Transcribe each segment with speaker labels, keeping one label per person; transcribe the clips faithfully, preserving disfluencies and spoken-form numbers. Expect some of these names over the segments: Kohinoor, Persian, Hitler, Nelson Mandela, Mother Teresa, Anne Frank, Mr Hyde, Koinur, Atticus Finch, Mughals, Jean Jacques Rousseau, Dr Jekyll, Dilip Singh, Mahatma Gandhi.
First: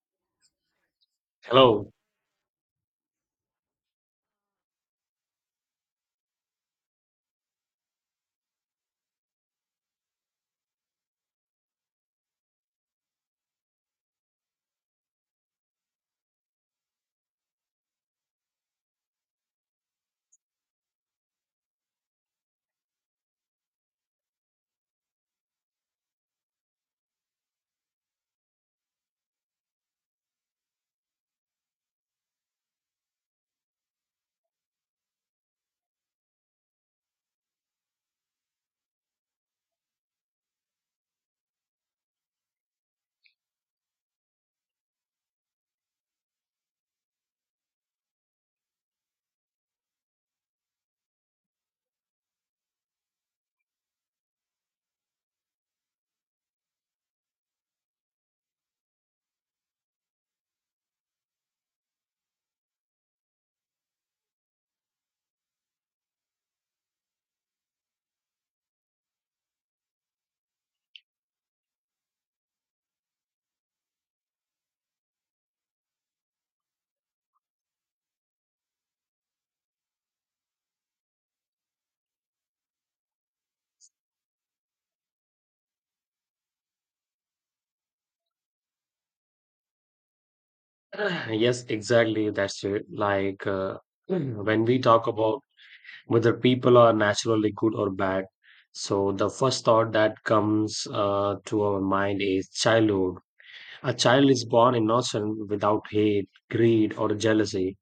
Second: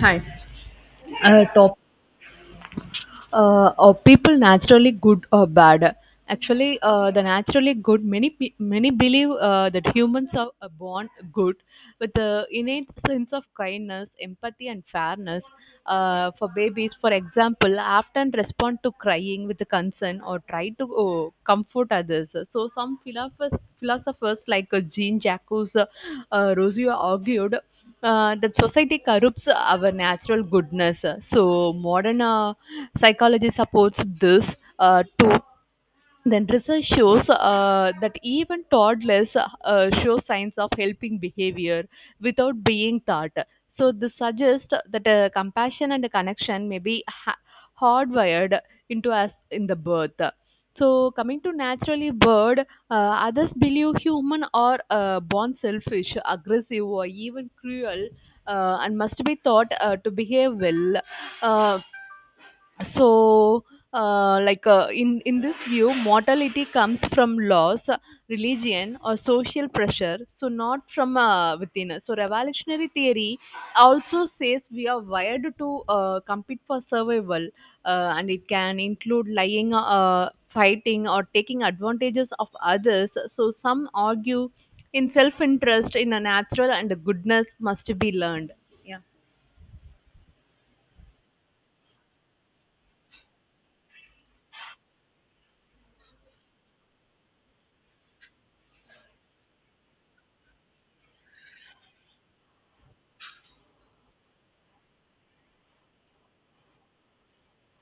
Speaker 1: Hi. Uh, top
Speaker 2: Hello.
Speaker 1: uh, Are people naturally good or bad? Actually, uh, the naturally good, many pe- many believe uh, that humans are are born good with the innate sense of kindness, empathy, and fairness. Uh, for babies, for example, often respond to crying with concern or try to oh, comfort others. So some philosophers, philosophers like uh, Jean Jacques uh, uh, Rousseau argued uh, that society corrupts our natural goodness. So modern uh, psychology supports this uh, too. Then research shows uh, that even toddlers uh, show signs of helping behavior without being taught. So this suggests that uh, compassion and connection may be ha- hardwired into us in the birth. So coming to naturally bird, uh, others believe human are uh, born selfish, aggressive, or even cruel, uh, and must be taught uh, to behave well. Uh, so uh, like uh, in in this view mortality comes from laws, uh, religion, or social pressure, so not from uh, within us. So revolutionary theory also says we are wired to uh, compete for survival, uh, and it can include lying, uh, fighting, or taking advantages of others. So some argue in self interest in a natural and goodness must be learned. Yeah.
Speaker 2: Yes, exactly. That's it. Like uh, when we talk about whether people are naturally good or bad, so the first thought that comes uh, to our mind is childhood. A child is born innocent without hate, greed, or jealousy.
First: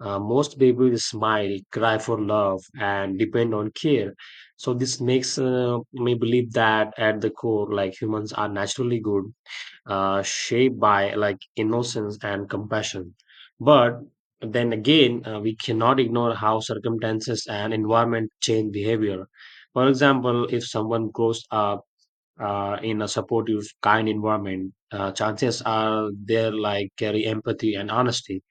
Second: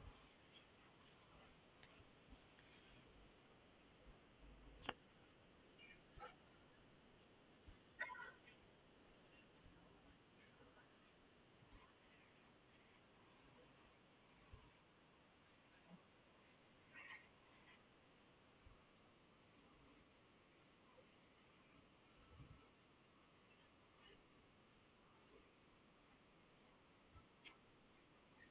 Speaker 2: Uh, most babies smile, cry for love, and depend on care. So this makes uh, me believe that at the core, like humans are naturally good uh, shaped by like innocence and compassion. But then again, uh, we cannot ignore how circumstances and environment change behavior. For example, if someone grows up uh, in a supportive, kind environment, uh, chances are they're like carry empathy and honesty,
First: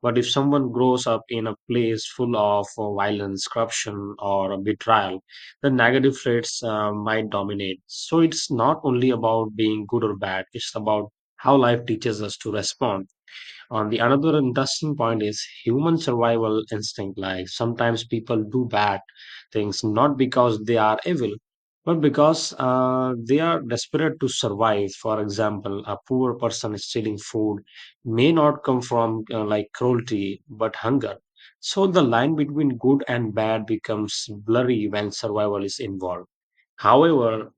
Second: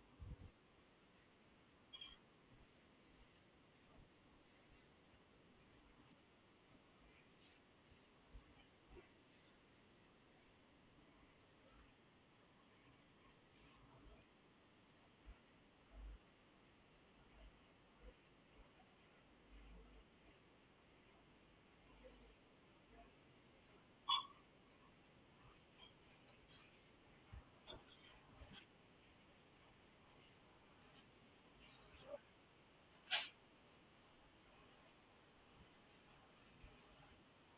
Speaker 2: but if someone grows up in a place full of uh, violence, corruption, or betrayal, the negative traits uh, might dominate. So it's not only about being good or bad, it's about how life teaches us to respond. On the another interesting point is human survival instinct. Like sometimes people do bad things not because they are evil, but because uh, they are desperate to survive. For example, a poor person stealing food may not come from uh, like cruelty but hunger. So the line between good and bad becomes blurry when survival is involved. However,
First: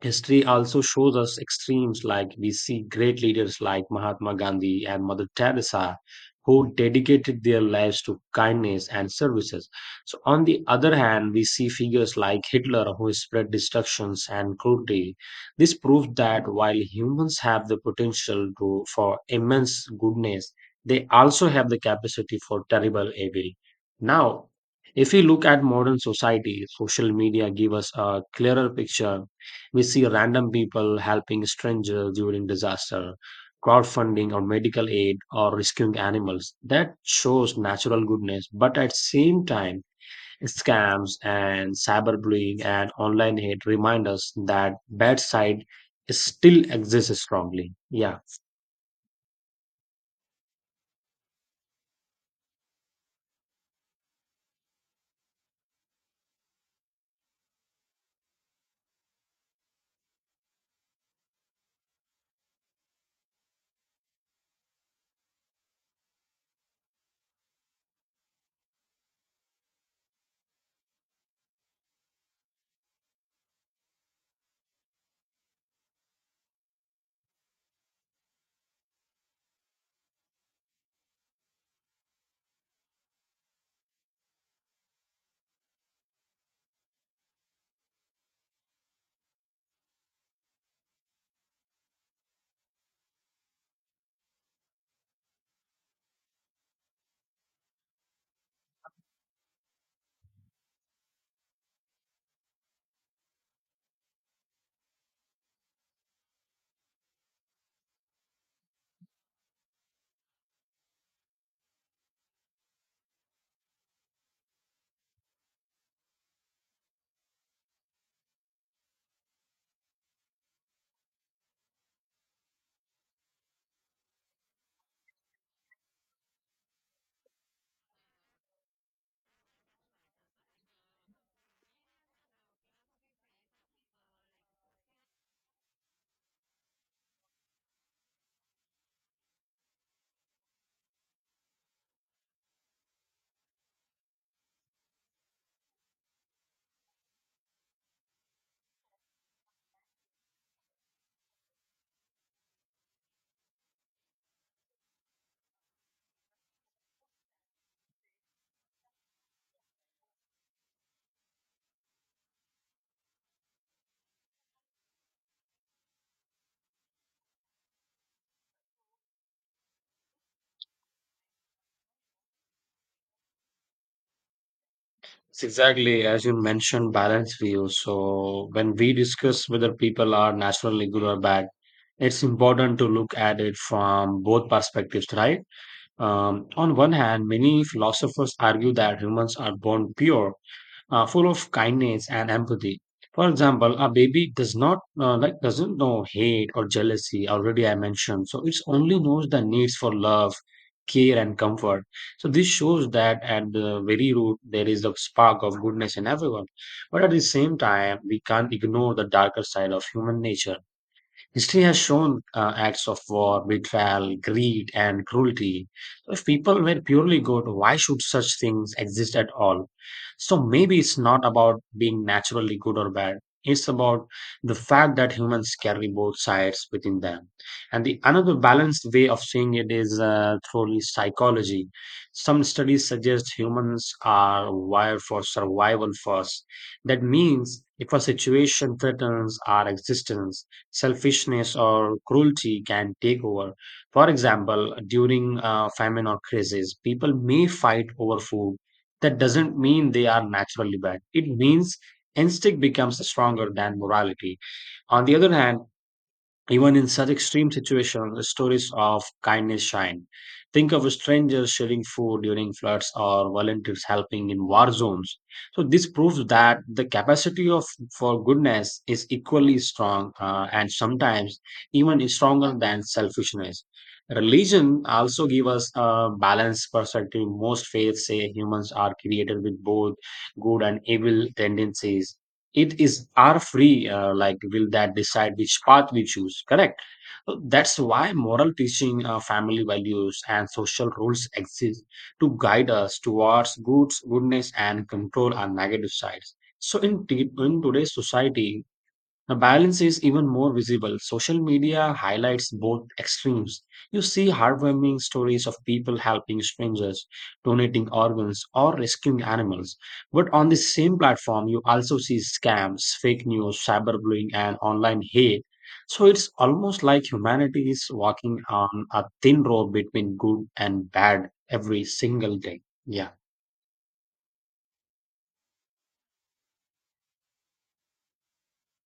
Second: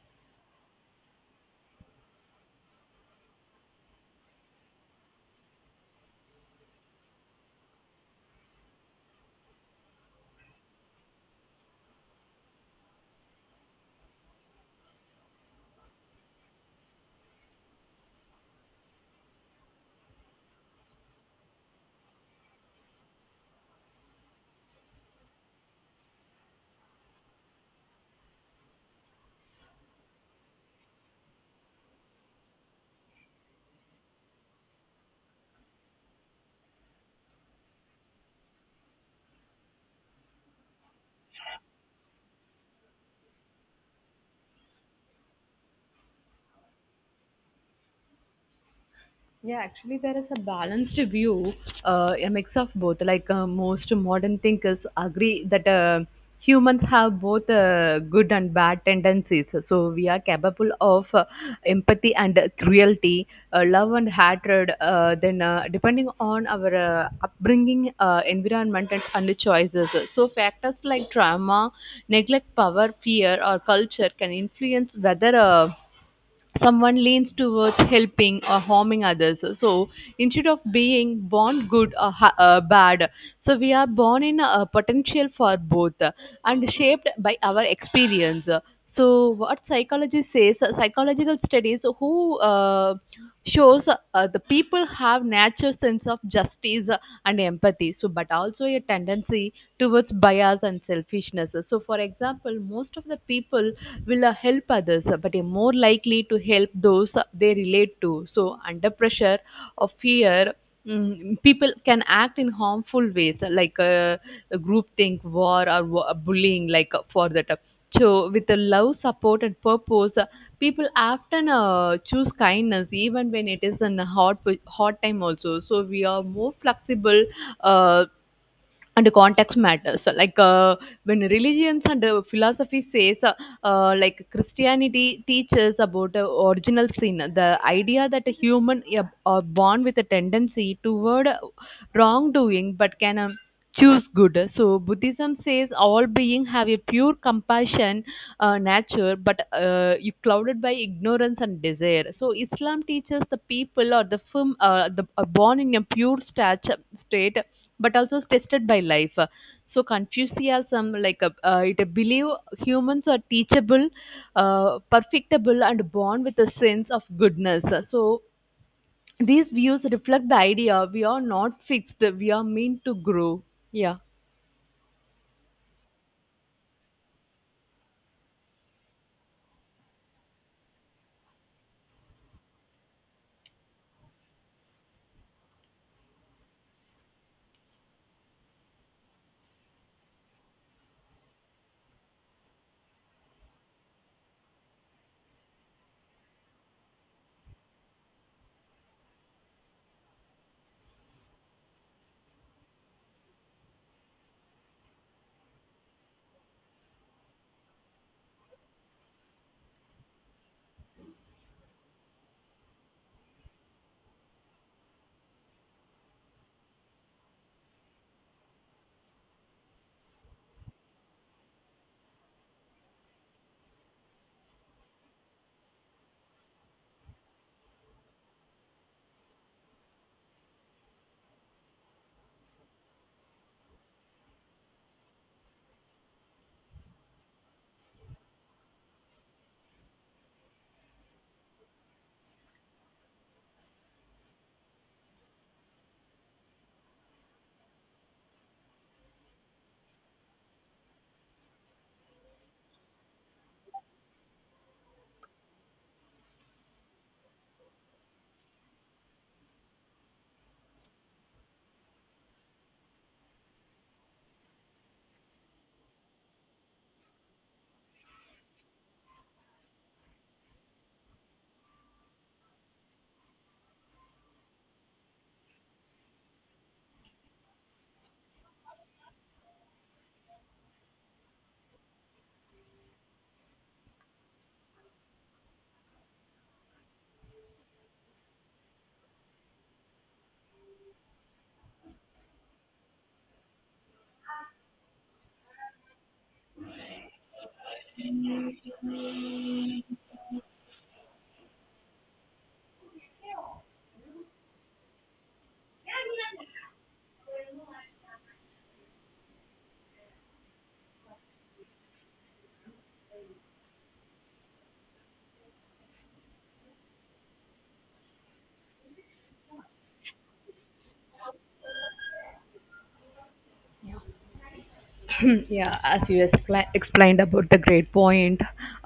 Speaker 2: history also shows us extremes like we see great leaders like Mahatma Gandhi and Mother Teresa who dedicated their lives to kindness and services. So, on the other hand, we see figures like Hitler who spread destructions and cruelty. This proves that while humans have the potential to, for immense goodness, they also have the capacity for terrible evil. Now, if we look at modern society, social media give us a clearer picture. We see random people helping strangers during disaster, crowdfunding or medical aid, or rescuing animals. That shows natural goodness, but at same time, scams and cyberbullying and online hate remind us that bad side still exists strongly. Yeah.
Speaker 1: Yeah, actually, there is a balanced view, uh, a mix of both. Like, uh, most modern thinkers agree that uh, humans have both uh, good and bad tendencies. So we are capable of uh, empathy and cruelty, uh, love and hatred. Uh, then, uh, depending on our uh, upbringing, uh, environment, and, and the choices. So factors like trauma, neglect, power, fear, or culture can influence whether. Uh, someone leans towards helping or harming others, so instead of being born good or ha- uh, bad, so we are born in a potential for both, uh, and shaped by our experience. So what psychology says, uh, psychological studies who uh, shows uh, the people have natural sense of justice uh, and empathy, so but also a tendency towards bias and selfishness. So for example, most of the people will uh, help others, but are more likely to help those they relate to. So, under pressure or fear, mm, people can act in harmful ways like uh, groupthink, war, or wa- uh, bullying, like uh, for that. So, with the love, support, and purpose, uh, people often uh, choose kindness even when it is in a hard, po- hard time also. So, we are more flexible uh, and context matters. So, like, uh, when religions and uh, philosophy says, uh, uh, like Christianity teaches about uh, original sin, the idea that a human ab- are born with a tendency toward uh, wrongdoing but can um, choose good. So Buddhism says all being have a pure compassion uh, nature, but uh, you clouded by ignorance and desire. So Islam teaches the people or the firm, uh, the are born in a pure stat- state but also tested by life. So Confucianism, like, uh, uh, it believe humans are teachable, uh, perfectible, and born with a sense of goodness. So these views reflect the idea we are not fixed; we are meant to grow. Yeah.
Speaker 2: It's exactly, as you mentioned, balance view. So when we discuss whether people are naturally good or bad, it's important to look at it from both perspectives, right? Um, on one hand, many philosophers argue that humans are born pure, uh, full of kindness and empathy. For example, a baby does not uh, like doesn't know hate or jealousy. Already, I mentioned, so it only knows the needs for love, care, and comfort. So this shows that at the very root there is a spark of goodness in everyone. But at the same time, we can't ignore the darker side of human nature. History has shown uh, acts of war, betrayal, greed, and cruelty. If people were purely good, why should such things exist at all? So maybe it's not about being naturally good or bad. It's about the fact that humans carry both sides within them. And the another balanced way of seeing it is uh, through psychology. Some studies suggest humans are wired for survival first. That means if a situation threatens our existence, selfishness or cruelty can take over. For example, during uh, famine or crisis, people may fight over food. That doesn't mean they are naturally bad. It means instinct becomes stronger than morality. On the other hand, even in such extreme situations, the stories of kindness shine. Think of strangers sharing food during floods or volunteers helping in war zones. So this proves that the capacity of for goodness is equally strong uh, and sometimes even stronger than selfishness. Religion also gives us a balanced perspective. Most faiths say humans are created with both good and evil tendencies. It is our free uh, like will that decide which path we choose, correct? So that's why moral teaching, uh, family values and social rules exist to guide us towards goods goodness and control our negative sides. So in, t- in today's society the balance is even more visible. Social media highlights both extremes. You see heartwarming stories of people helping strangers, donating organs, or rescuing animals. But on the same platform, you also see scams, fake news, cyberbullying, and online hate. So it's almost like humanity is walking on a thin rope between good and bad every single day. Yeah.
Speaker 1: Yeah, as you expla explained about the great point,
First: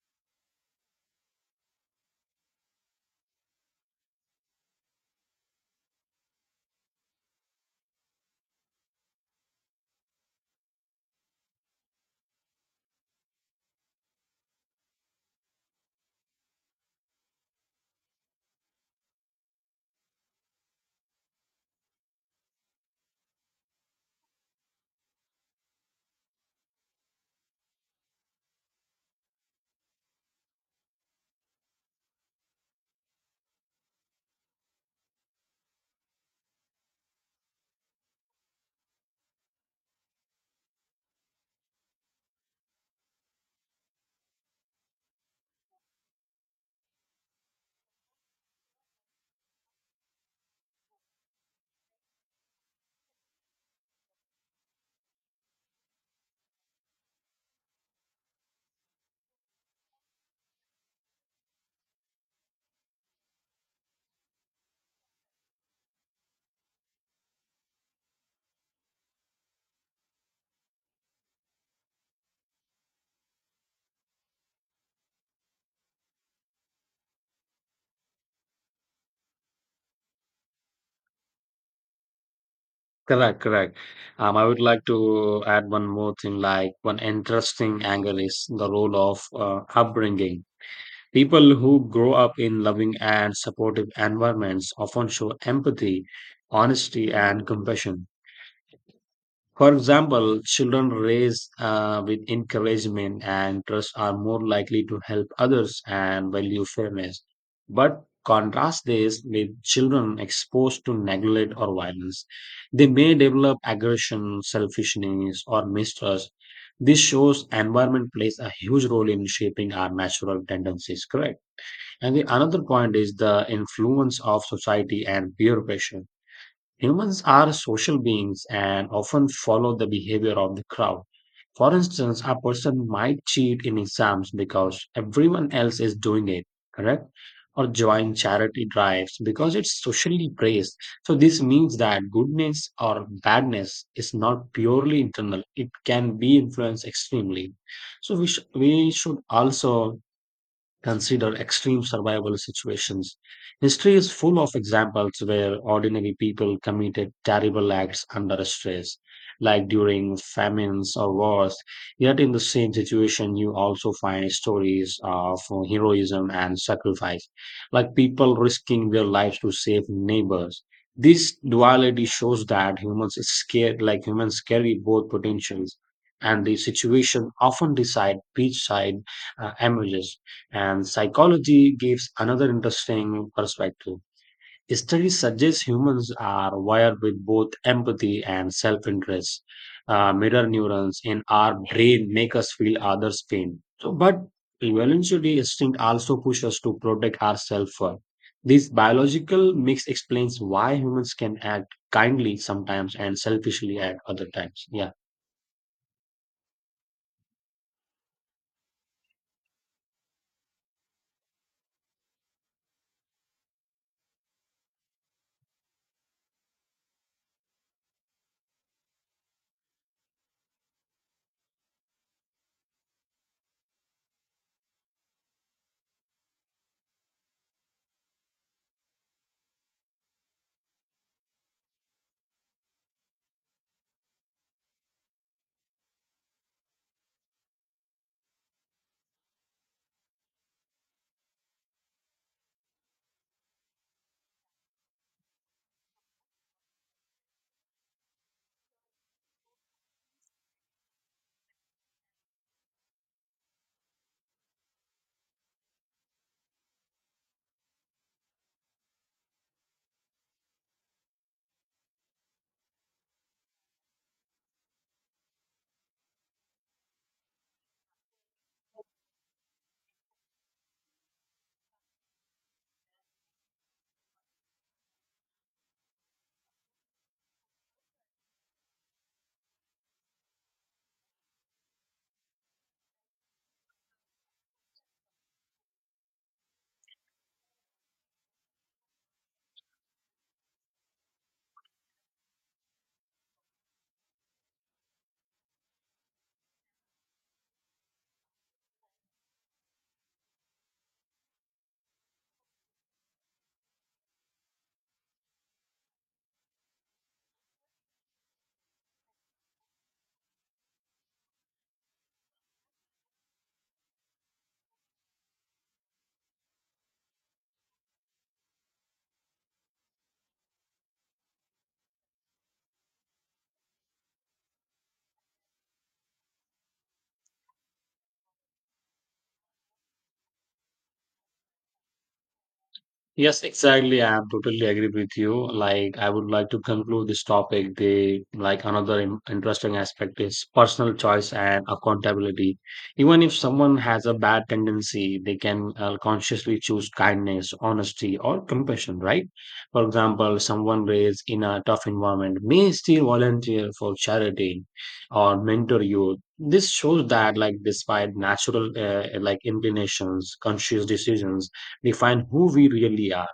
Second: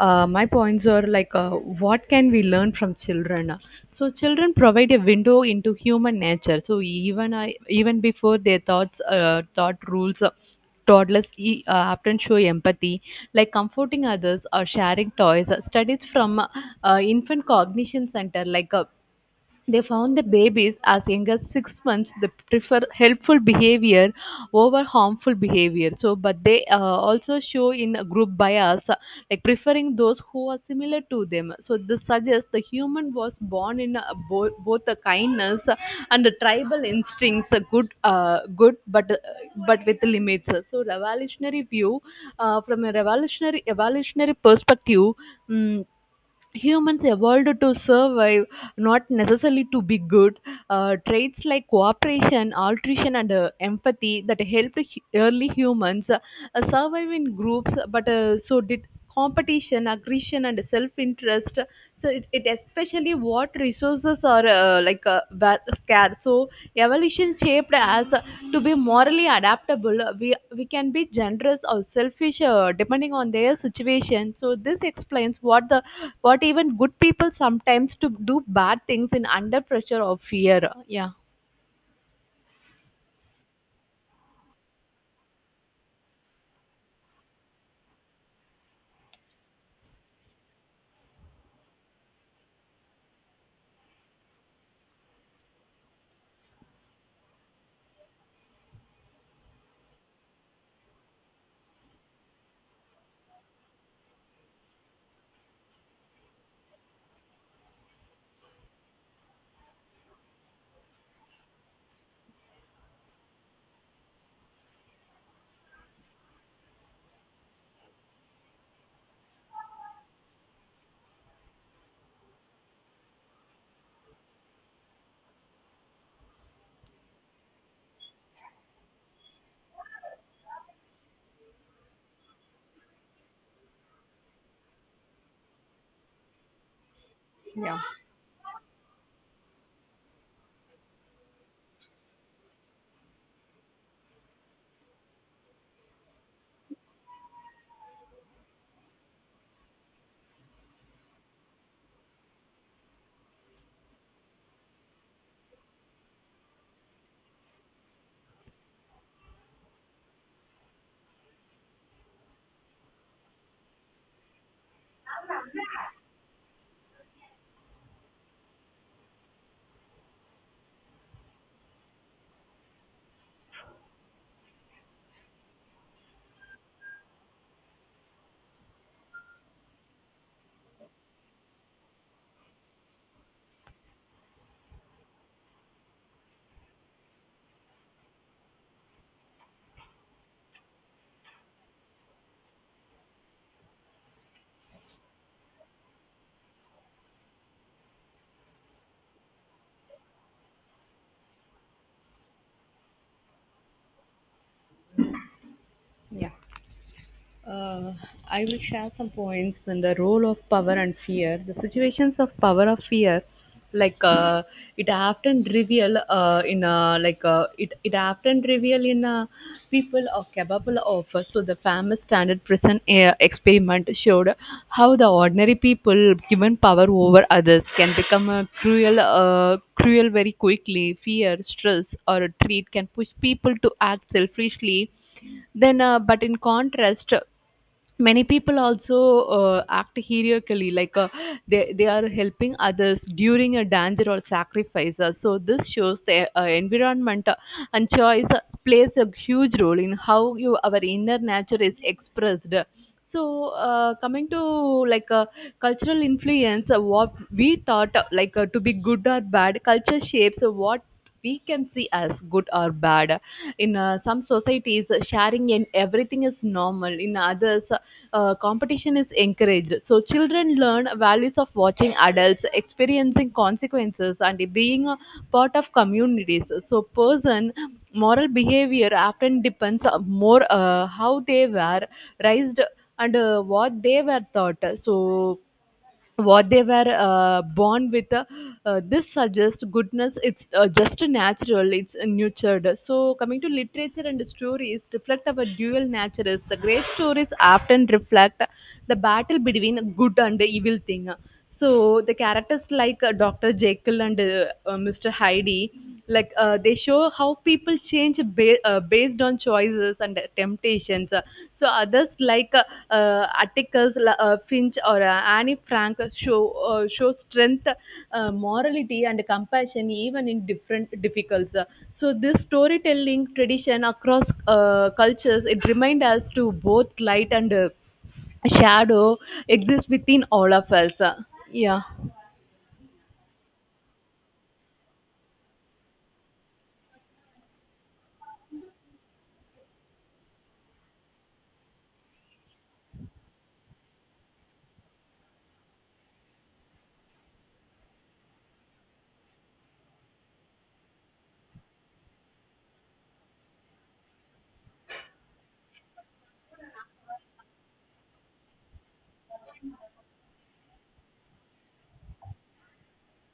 Speaker 1: uh, my points are like, uh, what can we learn from children? So children provide a window into human nature, so even I, even before their thoughts uh, thought rules, uh, toddlers e- uh, often show empathy, like comforting others or sharing toys. Uh, studies from uh, infant cognition center, like, uh, they found that babies as young as six months they prefer helpful behavior over harmful behavior. So, but they uh, also show in a group bias, uh, like preferring those who are similar to them. So, this suggests the human was born in a, bo- both a kindness uh, and a tribal instincts, a good, uh, good, but uh, but with limits. So, revolutionary view, uh, from a revolutionary evolutionary perspective. mm Humans evolved to survive, not necessarily to be good. Uh, traits like cooperation, altruism, and uh, empathy that helped hu- early humans uh, survive in groups, but uh, so did competition, aggression, and self interest, so it, it especially what resources are, uh, like uh, va- scarce. So evolution shaped as uh, to be morally adaptable. Uh, we we can be generous or selfish uh, depending on their situation. So this explains what the, what even good people sometimes to do bad things in under pressure or fear. Yeah.
Speaker 2: Correct, correct. Um, I would like to add one more thing, like one interesting angle is the role of uh, upbringing. People who grow up in loving and supportive environments often show empathy, honesty, and compassion. For example, children raised uh, with encouragement and trust are more likely to help others and value fairness. But contrast this with children exposed to neglect or violence. They may develop aggression, selfishness, or mistrust. This shows environment plays a huge role in shaping our natural tendencies, correct? And the another point is the influence of society and peer pressure. Humans are social beings and often follow the behavior of the crowd. For instance, a person might cheat in exams because everyone else is doing it, correct? Or
Speaker 1: Yeah,
Speaker 2: join charity drives because it's socially praised. So, this means that goodness or badness is not purely internal, it can be influenced extremely. So, we, sh- we should also consider extreme survival situations. History is full of examples where ordinary people committed terrible acts under stress, like during famines or wars. Yet, in the same situation, you also find stories of heroism and sacrifice, like people risking their lives to save neighbors. This duality shows that humans scared, like humans carry both potentials, and the situation often decide which side uh, emerges. And psychology gives another interesting perspective. Studies suggest humans are wired with both empathy and self interest. Uh, mirror neurons in our brain make us feel others' pain. So, but evolutionary instinct also pushes us to protect ourselves first. This biological mix explains why humans can act kindly sometimes and selfishly at other times. Yeah.
Speaker 1: yeah. Uh, I will share some points on the role of power and fear. The situations of power of fear, like, uh, it often reveal uh, in uh, like uh, it it often reveal in, uh, people are capable of. uh, So the famous standard prison uh, experiment showed how the ordinary people given power over others can become uh, cruel, uh, cruel very quickly. Fear, stress, or a treat can push people to act selfishly, then uh, but in contrast many people also uh, act heroically, like, uh, they, they are helping others during a danger or sacrifice. Uh, so this shows the uh, environment uh, and choice uh, plays a huge role in how you our inner nature is expressed. So uh, coming to, like, uh, cultural influence, uh, what we thought, uh, like uh, to be good or bad. Culture shapes uh, what we can see as good or bad. In uh, some societies, uh, sharing and everything is normal, in others uh, competition is encouraged. So children learn values of watching adults, experiencing consequences, and being a part of communities. So person moral behavior often depends on more, uh, how they were raised and uh, what they were taught. So what they were uh, born with, uh, uh, this suggests goodness it's uh, just natural it's nurtured. So coming to literature and stories reflect our dual natures, the great stories often reflect the battle between good and evil thing. So the characters like uh, Dr. Jekyll and uh, uh, Mr. Hyde, like, uh, they show how people change ba- uh, based on choices and temptations. Uh, so others like uh, uh, Atticus La- uh, Finch or uh, Annie Frank show, uh, show strength, uh, morality, and compassion even in different difficulties. Uh, so this storytelling tradition across uh, cultures, it reminds us to both light and uh, shadow exists within all of us. Uh, yeah.
Speaker 2: Yes, exactly. I am totally agree with you. Like, I would like to conclude this topic. The like another in- interesting aspect is personal choice and accountability. Even if someone has a bad tendency, they can uh, consciously choose kindness, honesty, or compassion. Right? For example, someone raised in a tough environment may still volunteer for charity or mentor youth. This shows that, like, despite natural uh, like inclinations, conscious decisions define who we really are.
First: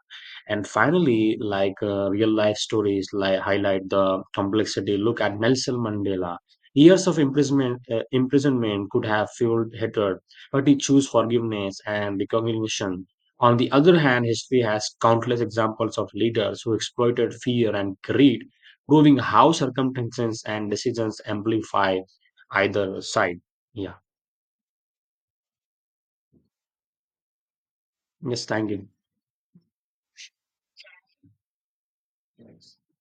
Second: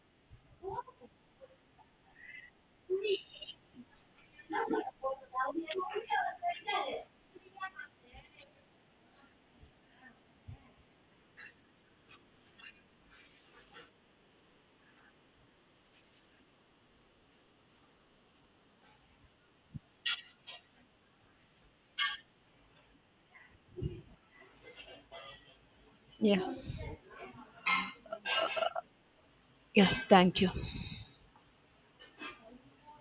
Speaker 2: And finally, like uh, real life stories like highlight the complexity. Look at Nelson Mandela. Years of imprisonment, uh, imprisonment could have fueled hatred, but he chose forgiveness and recognition. On the other hand, history has countless examples of leaders who exploited fear and greed, proving how circumstances and decisions amplify either side. Yeah.
Speaker 1: Yeah,
Speaker 2: Yes, thank
Speaker 1: yeah, thank you.
Speaker 2: you.